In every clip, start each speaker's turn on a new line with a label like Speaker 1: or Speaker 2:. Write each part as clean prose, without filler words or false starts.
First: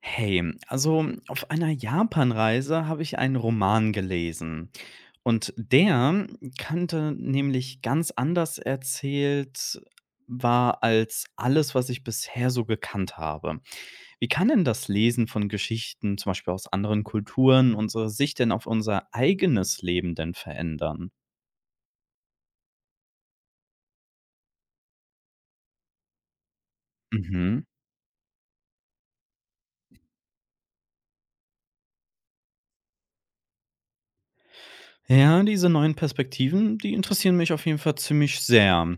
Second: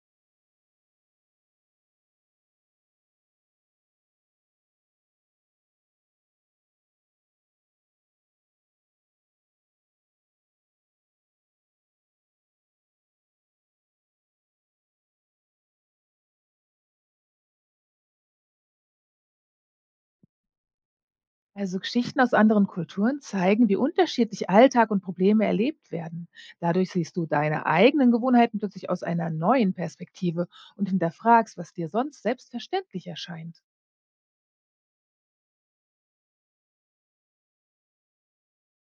Speaker 1: Hey, also auf einer Japanreise habe ich einen Roman gelesen. Und der kannte nämlich ganz anders erzählt war als alles, was ich bisher so gekannt habe. Wie kann denn das Lesen von Geschichten, zum Beispiel aus anderen Kulturen, unsere Sicht denn auf unser eigenes Leben denn verändern?
Speaker 2: Also Geschichten aus anderen Kulturen zeigen, wie unterschiedlich Alltag und Probleme erlebt werden. Dadurch siehst du
Speaker 1: Mhm.
Speaker 2: deine eigenen Gewohnheiten plötzlich aus einer neuen Perspektive und hinterfragst, was dir sonst selbstverständlich erscheint.
Speaker 1: Ja, diese neuen Perspektiven, die interessieren mich auf jeden Fall ziemlich sehr.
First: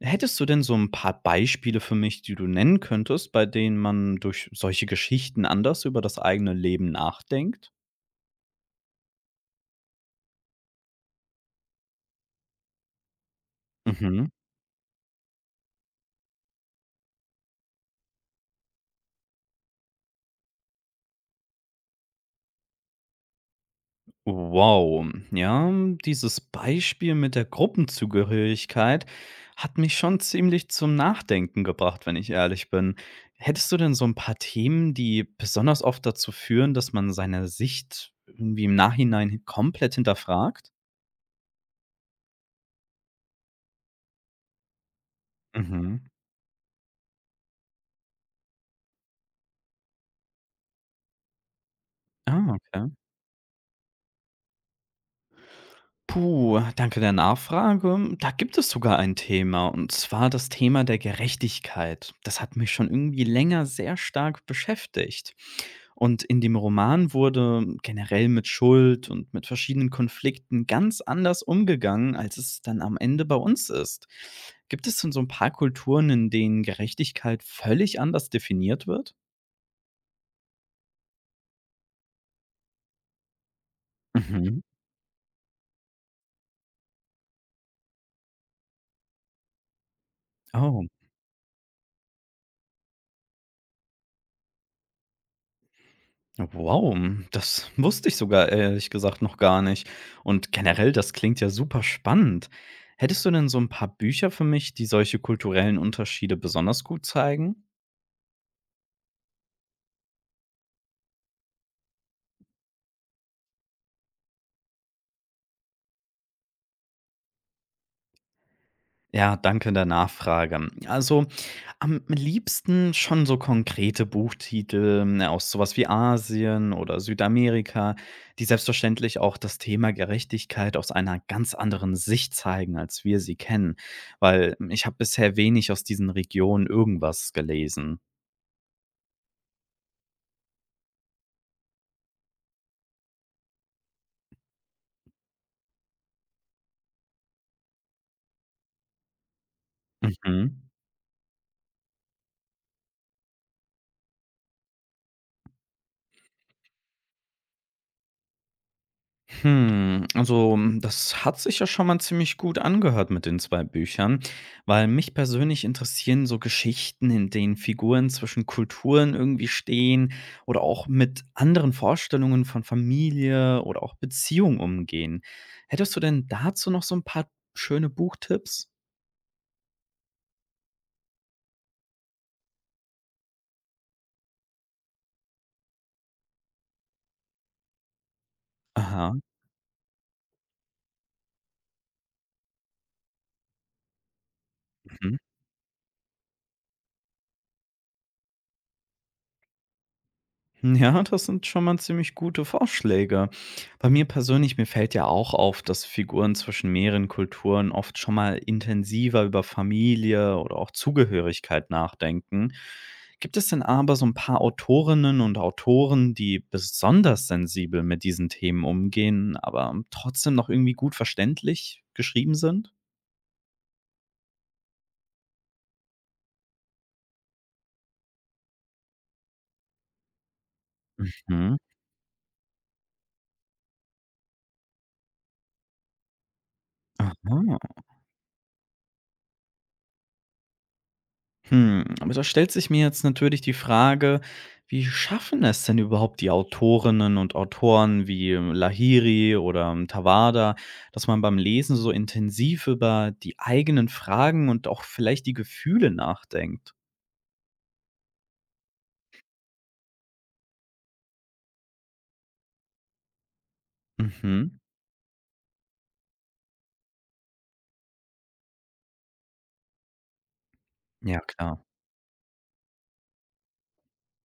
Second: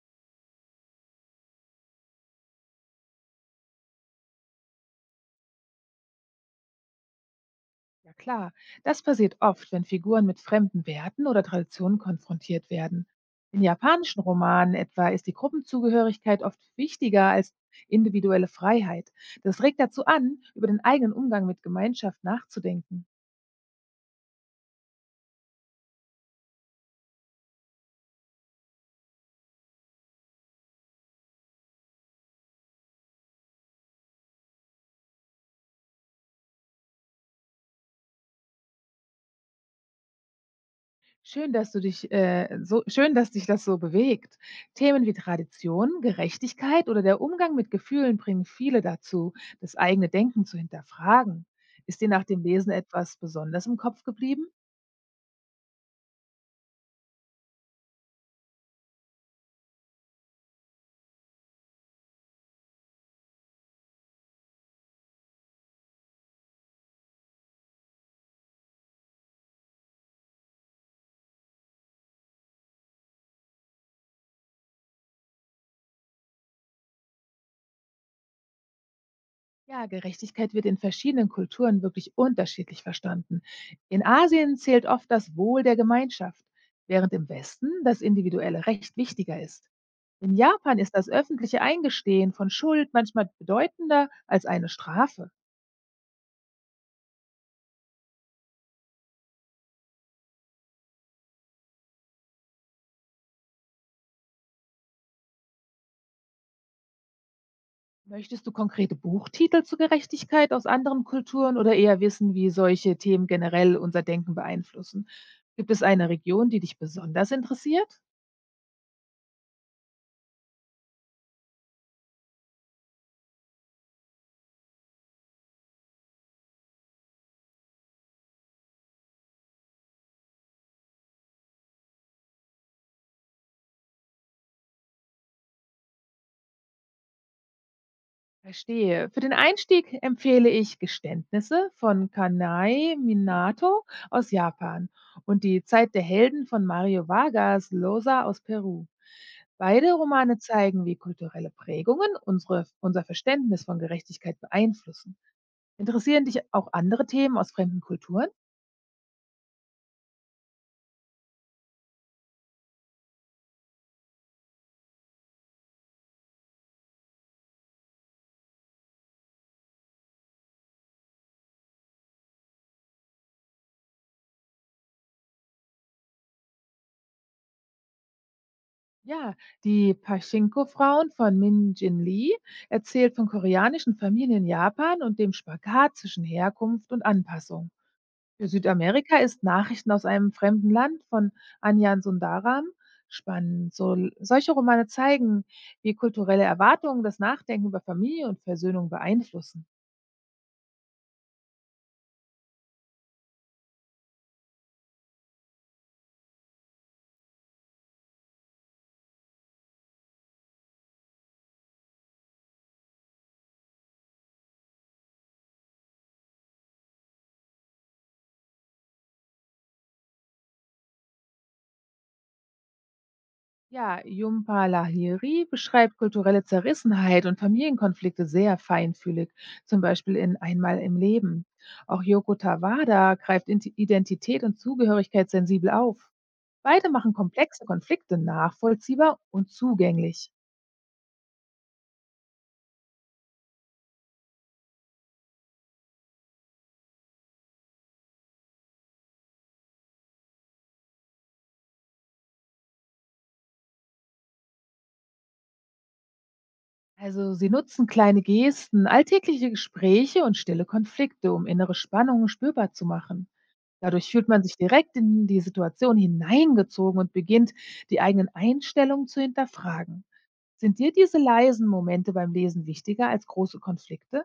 Speaker 1: Hättest du denn so ein paar Beispiele für mich, die du nennen könntest, bei denen man durch solche Geschichten anders über das eigene Leben nachdenkt?
Speaker 2: Ja klar, das passiert oft, wenn Figuren mit fremden Werten oder Traditionen konfrontiert werden. In japanischen
Speaker 1: Mhm.
Speaker 2: Romanen etwa ist die Gruppenzugehörigkeit oft wichtiger als individuelle Freiheit. Das regt dazu an, über den eigenen Umgang mit Gemeinschaft nachzudenken.
Speaker 1: Wow. Ja, dieses Beispiel mit der Gruppenzugehörigkeit hat mich schon ziemlich zum Nachdenken gebracht, wenn ich ehrlich bin. Hättest du denn so ein paar Themen, die besonders oft dazu führen, dass man seine Sicht irgendwie im Nachhinein komplett hinterfragt?
Speaker 2: Schön, dass du dich, So schön, dass dich das so bewegt. Themen wie Tradition,
Speaker 1: Mhm.
Speaker 2: Gerechtigkeit oder der Umgang mit Gefühlen bringen viele dazu, das eigene Denken zu hinterfragen. Ist dir nach dem
Speaker 1: Ah,
Speaker 2: Lesen
Speaker 1: okay.
Speaker 2: etwas besonders im Kopf geblieben?
Speaker 1: Puh, danke der Nachfrage. Da gibt es sogar ein Thema, und zwar das Thema der Gerechtigkeit. Das hat mich schon irgendwie länger sehr stark beschäftigt. Und in dem Roman wurde generell mit Schuld und mit verschiedenen Konflikten ganz anders umgegangen, als es dann am Ende bei uns ist. Gibt es denn so ein paar Kulturen, in denen Gerechtigkeit völlig anders definiert wird?
Speaker 2: Ja, Gerechtigkeit wird in verschiedenen Kulturen wirklich unterschiedlich verstanden. In Asien
Speaker 1: Mhm.
Speaker 2: zählt oft das Wohl der Gemeinschaft, während im Westen das individuelle Recht wichtiger ist. In Japan
Speaker 1: Oh.
Speaker 2: ist das öffentliche Eingestehen von Schuld manchmal bedeutender als eine Strafe.
Speaker 1: Wow, hm, das wusste ich sogar ehrlich gesagt noch gar nicht. Und generell, das klingt ja super spannend. Hättest du denn so ein paar Bücher für mich, die solche kulturellen Unterschiede besonders gut zeigen?
Speaker 2: Möchtest du konkrete Buchtitel zu Gerechtigkeit aus anderen Kulturen oder eher wissen, wie solche Themen generell unser Denken beeinflussen? Gibt es eine Region, die dich besonders interessiert?
Speaker 1: Ja, danke der Nachfrage. Also am liebsten schon so konkrete Buchtitel, ne, aus sowas wie Asien oder Südamerika, die selbstverständlich auch das Thema Gerechtigkeit aus einer ganz anderen Sicht zeigen, als wir sie kennen, weil ich habe bisher wenig aus diesen Regionen irgendwas gelesen.
Speaker 2: Verstehe. Für den Einstieg empfehle ich Geständnisse von Kanai Minato aus Japan und Die Zeit der Helden von Mario Vargas Llosa aus Peru. Beide Romane
Speaker 1: Mhm.
Speaker 2: zeigen, wie kulturelle Prägungen unser Verständnis von Gerechtigkeit beeinflussen. Interessieren dich auch andere Themen aus fremden Kulturen?
Speaker 1: Hm, also, hm, das hat sich ja schon mal ziemlich gut angehört mit den 2 Büchern, weil mich persönlich interessieren so Geschichten, in denen Figuren zwischen Kulturen irgendwie stehen oder auch mit anderen Vorstellungen von Familie oder auch Beziehung umgehen. Hättest du denn dazu noch so ein paar schöne Buchtipps?
Speaker 2: Ja, die Pachinko-Frauen von Min Jin Lee erzählt von koreanischen Familien in Japan und dem Spagat zwischen Herkunft und Anpassung. Für
Speaker 1: Aha,
Speaker 2: Südamerika ist Nachrichten aus einem fremden Land von Anjan Sundaram spannend. So, solche Romane
Speaker 1: mhm.
Speaker 2: zeigen, wie kulturelle Erwartungen das Nachdenken über Familie und Versöhnung beeinflussen.
Speaker 1: Ja, das sind schon mal ziemlich gute Vorschläge. Bei mir persönlich, mir fällt ja auch auf, dass Figuren zwischen mehreren Kulturen oft schon mal intensiver über Familie oder auch Zugehörigkeit nachdenken. Gibt es denn aber so ein paar Autorinnen und Autoren, die besonders sensibel mit diesen Themen umgehen, aber trotzdem noch irgendwie gut verständlich geschrieben sind?
Speaker 2: Ja, Jhumpa Lahiri beschreibt kulturelle Zerrissenheit und Familienkonflikte sehr feinfühlig, zum Beispiel in Einmal im Leben.
Speaker 1: Mhm.
Speaker 2: Auch Yoko Tawada greift Identität und Zugehörigkeit sensibel auf. Beide machen komplexe
Speaker 1: Aha.
Speaker 2: Konflikte nachvollziehbar und zugänglich.
Speaker 1: Hm, aber da stellt sich mir jetzt natürlich die Frage, wie schaffen es denn überhaupt die Autorinnen und Autoren wie Lahiri oder Tawada, dass man beim Lesen so intensiv über die eigenen Fragen und auch vielleicht die Gefühle nachdenkt?
Speaker 2: Also sie nutzen kleine Gesten, alltägliche Gespräche und stille Konflikte, um innere Spannungen spürbar zu machen. Dadurch fühlt man
Speaker 1: Mhm.
Speaker 2: sich direkt in die Situation hineingezogen und beginnt, die eigenen Einstellungen zu hinterfragen. Sind dir diese
Speaker 1: Ja, klar.
Speaker 2: leisen Momente beim Lesen wichtiger als große Konflikte?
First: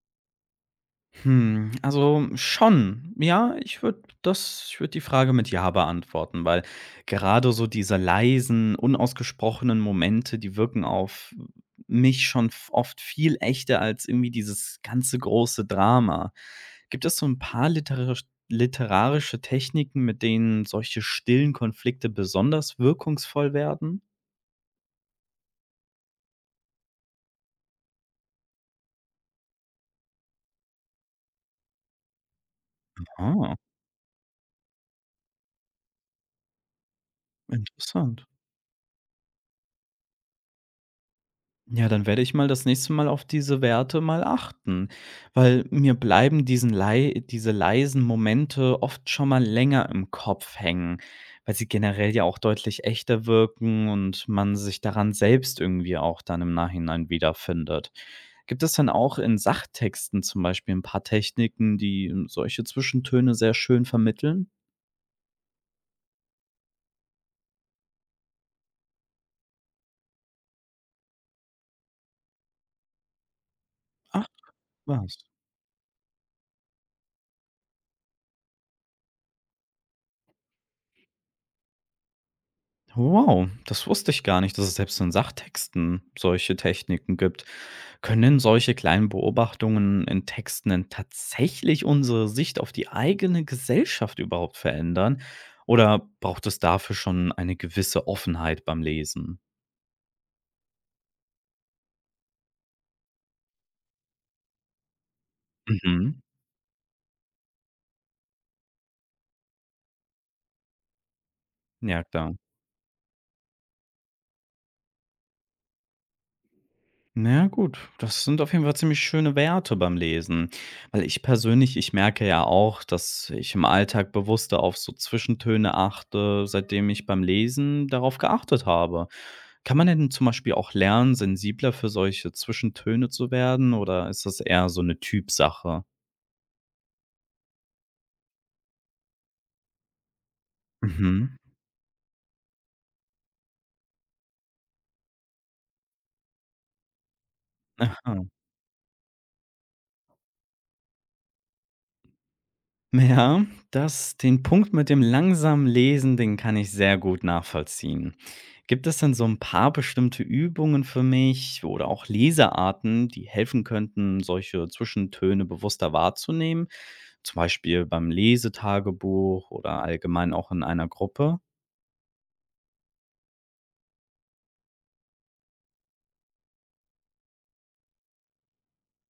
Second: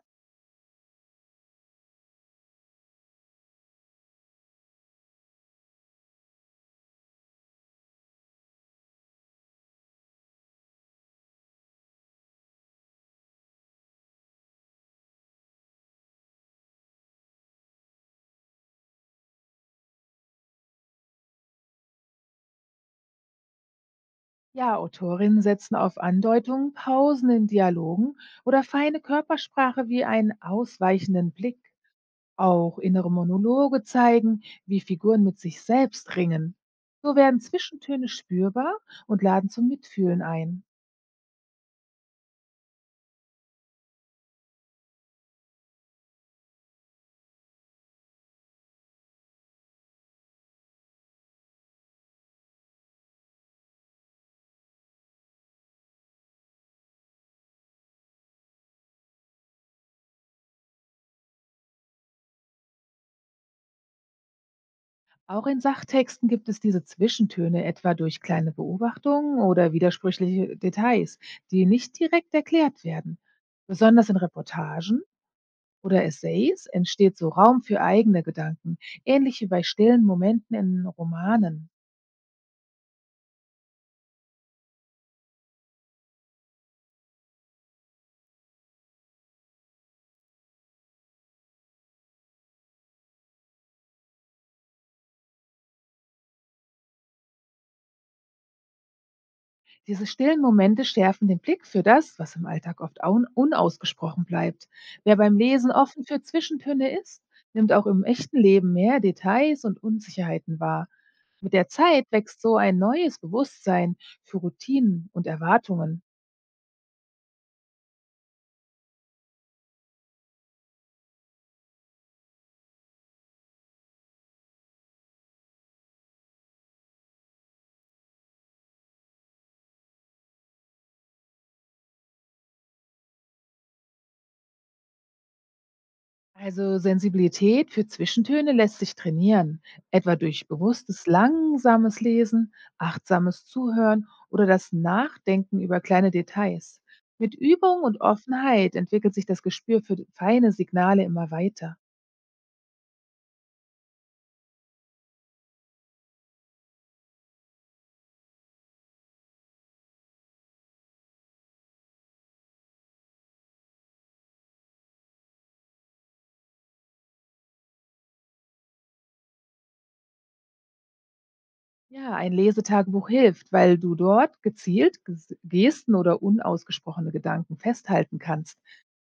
Speaker 1: Hm, also schon. Ja, ich würde die Frage mit ja beantworten, weil gerade so diese leisen, unausgesprochenen Momente, die wirken auf mich schon f oft viel echter als irgendwie dieses ganze große Drama. Gibt es so ein paar literarische Techniken, mit denen solche stillen Konflikte besonders wirkungsvoll werden?
Speaker 2: Ja, Autorinnen setzen auf Andeutungen, Pausen in Dialogen oder feine Körpersprache wie einen ausweichenden Blick. Auch innere
Speaker 1: Ah,
Speaker 2: Monologe zeigen, wie Figuren mit sich selbst ringen. So werden Zwischentöne
Speaker 1: interessant.
Speaker 2: spürbar und laden zum Mitfühlen ein.
Speaker 1: Ja, dann werde ich mal das nächste Mal auf diese Werte mal achten, weil mir bleiben diese leisen Momente oft schon mal länger im Kopf hängen, weil sie generell ja auch deutlich echter wirken und man sich daran selbst irgendwie auch dann im Nachhinein wiederfindet. Gibt es dann auch in Sachtexten zum Beispiel ein paar Techniken, die solche Zwischentöne sehr schön vermitteln?
Speaker 2: Auch in Sachtexten gibt es diese Zwischentöne, etwa durch kleine Beobachtungen oder widersprüchliche Details, die nicht direkt erklärt werden. Besonders in
Speaker 1: Ach,
Speaker 2: Reportagen
Speaker 1: was.
Speaker 2: oder Essays entsteht so Raum für eigene Gedanken, ähnlich wie bei stillen Momenten in Romanen.
Speaker 1: Wow, das wusste ich gar nicht, dass es selbst in Sachtexten solche Techniken gibt. Können denn solche kleinen Beobachtungen in Texten denn tatsächlich unsere Sicht auf die eigene Gesellschaft überhaupt verändern? Oder braucht es dafür schon eine gewisse Offenheit beim Lesen?
Speaker 2: Diese stillen Momente schärfen den Blick für das, was im Alltag oft unausgesprochen bleibt. Wer beim Lesen offen für
Speaker 1: Mhm.
Speaker 2: Zwischentöne ist, nimmt auch im echten Leben mehr Details und Unsicherheiten wahr. Mit der
Speaker 1: Ja,
Speaker 2: Zeit
Speaker 1: klar.
Speaker 2: wächst so ein neues Bewusstsein für Routinen und Erwartungen.
Speaker 1: Na ja, gut, das sind auf jeden Fall ziemlich schöne Werte beim Lesen. Weil ich persönlich, ich merke ja auch, dass ich im Alltag bewusster auf so Zwischentöne achte, seitdem ich beim Lesen darauf geachtet habe. Kann man denn zum Beispiel auch lernen, sensibler für solche Zwischentöne zu werden oder ist das eher so eine Typsache?
Speaker 2: Also Sensibilität für Zwischentöne lässt sich trainieren, etwa durch bewusstes,
Speaker 1: Mhm.
Speaker 2: langsames Lesen, achtsames Zuhören oder das Nachdenken über kleine Details. Mit Übung und Offenheit entwickelt sich das Gespür für feine Signale immer weiter.
Speaker 1: Ja, das den Punkt mit dem langsamen Lesen, den kann ich sehr gut nachvollziehen. Gibt es denn so ein paar bestimmte Übungen für mich oder auch Lesearten, die helfen könnten, solche Zwischentöne bewusster wahrzunehmen? Zum Beispiel beim Lesetagebuch oder allgemein auch in einer Gruppe?
Speaker 2: Ja, ein Lesetagebuch hilft, weil du dort gezielt Gesten oder unausgesprochene Gedanken festhalten kannst.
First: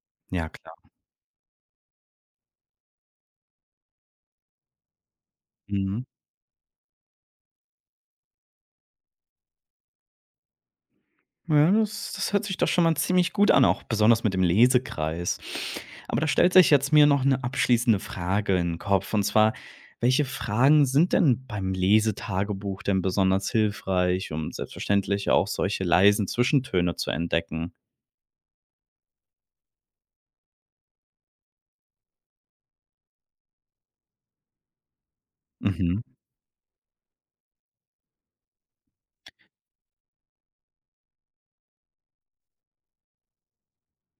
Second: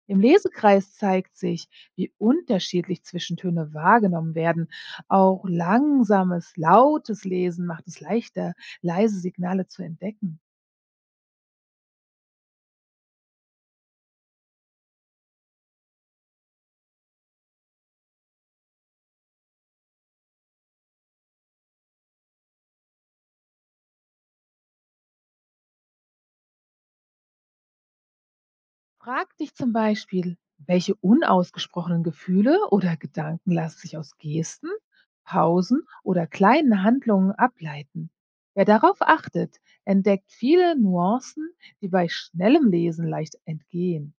Speaker 2: Im
Speaker 1: Ja, klar.
Speaker 2: Lesekreis zeigt sich, wie unterschiedlich Zwischentöne wahrgenommen werden. Auch
Speaker 1: Mhm.
Speaker 2: langsames, lautes Lesen macht es leichter, leise Signale zu entdecken.
Speaker 1: Ja, das hört sich doch schon mal ziemlich gut an, auch besonders mit dem Lesekreis. Aber da stellt sich jetzt mir noch eine abschließende Frage in 'n Kopf, und zwar: Welche Fragen sind denn beim Lesetagebuch denn besonders hilfreich, um selbstverständlich auch solche leisen Zwischentöne zu entdecken?
Speaker 2: Frag dich zum Beispiel: Welche unausgesprochenen Gefühle oder Gedanken lassen sich aus Gesten, Pausen
Speaker 1: Mhm.
Speaker 2: oder kleinen Handlungen ableiten? Wer darauf achtet, entdeckt viele Nuancen, die bei schnellem Lesen leicht entgehen.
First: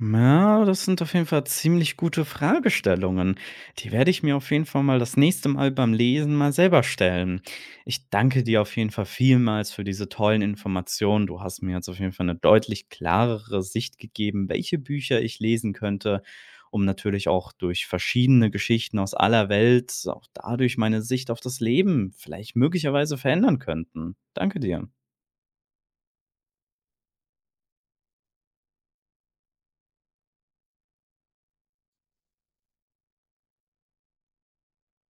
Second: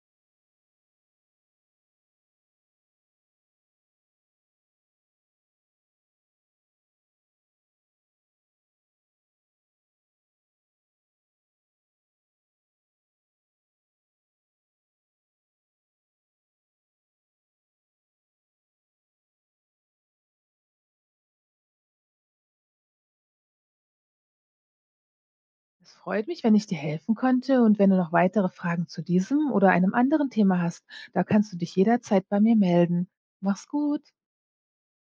Speaker 1: Ja, das sind auf jeden Fall ziemlich gute Fragestellungen. Die werde ich mir auf jeden Fall mal das nächste Mal beim Lesen mal selber stellen. Ich danke dir auf jeden Fall vielmals für diese tollen Informationen. Du hast mir jetzt auf jeden Fall eine deutlich klarere Sicht gegeben, welche Bücher ich lesen könnte, um natürlich auch durch verschiedene Geschichten aus aller Welt auch dadurch meine Sicht auf das Leben vielleicht möglicherweise verändern könnten. Danke dir.
Speaker 2: Es freut mich, wenn ich dir helfen konnte, und wenn du noch weitere Fragen zu diesem oder einem anderen Thema hast, da kannst du dich jederzeit bei mir melden. Mach's gut.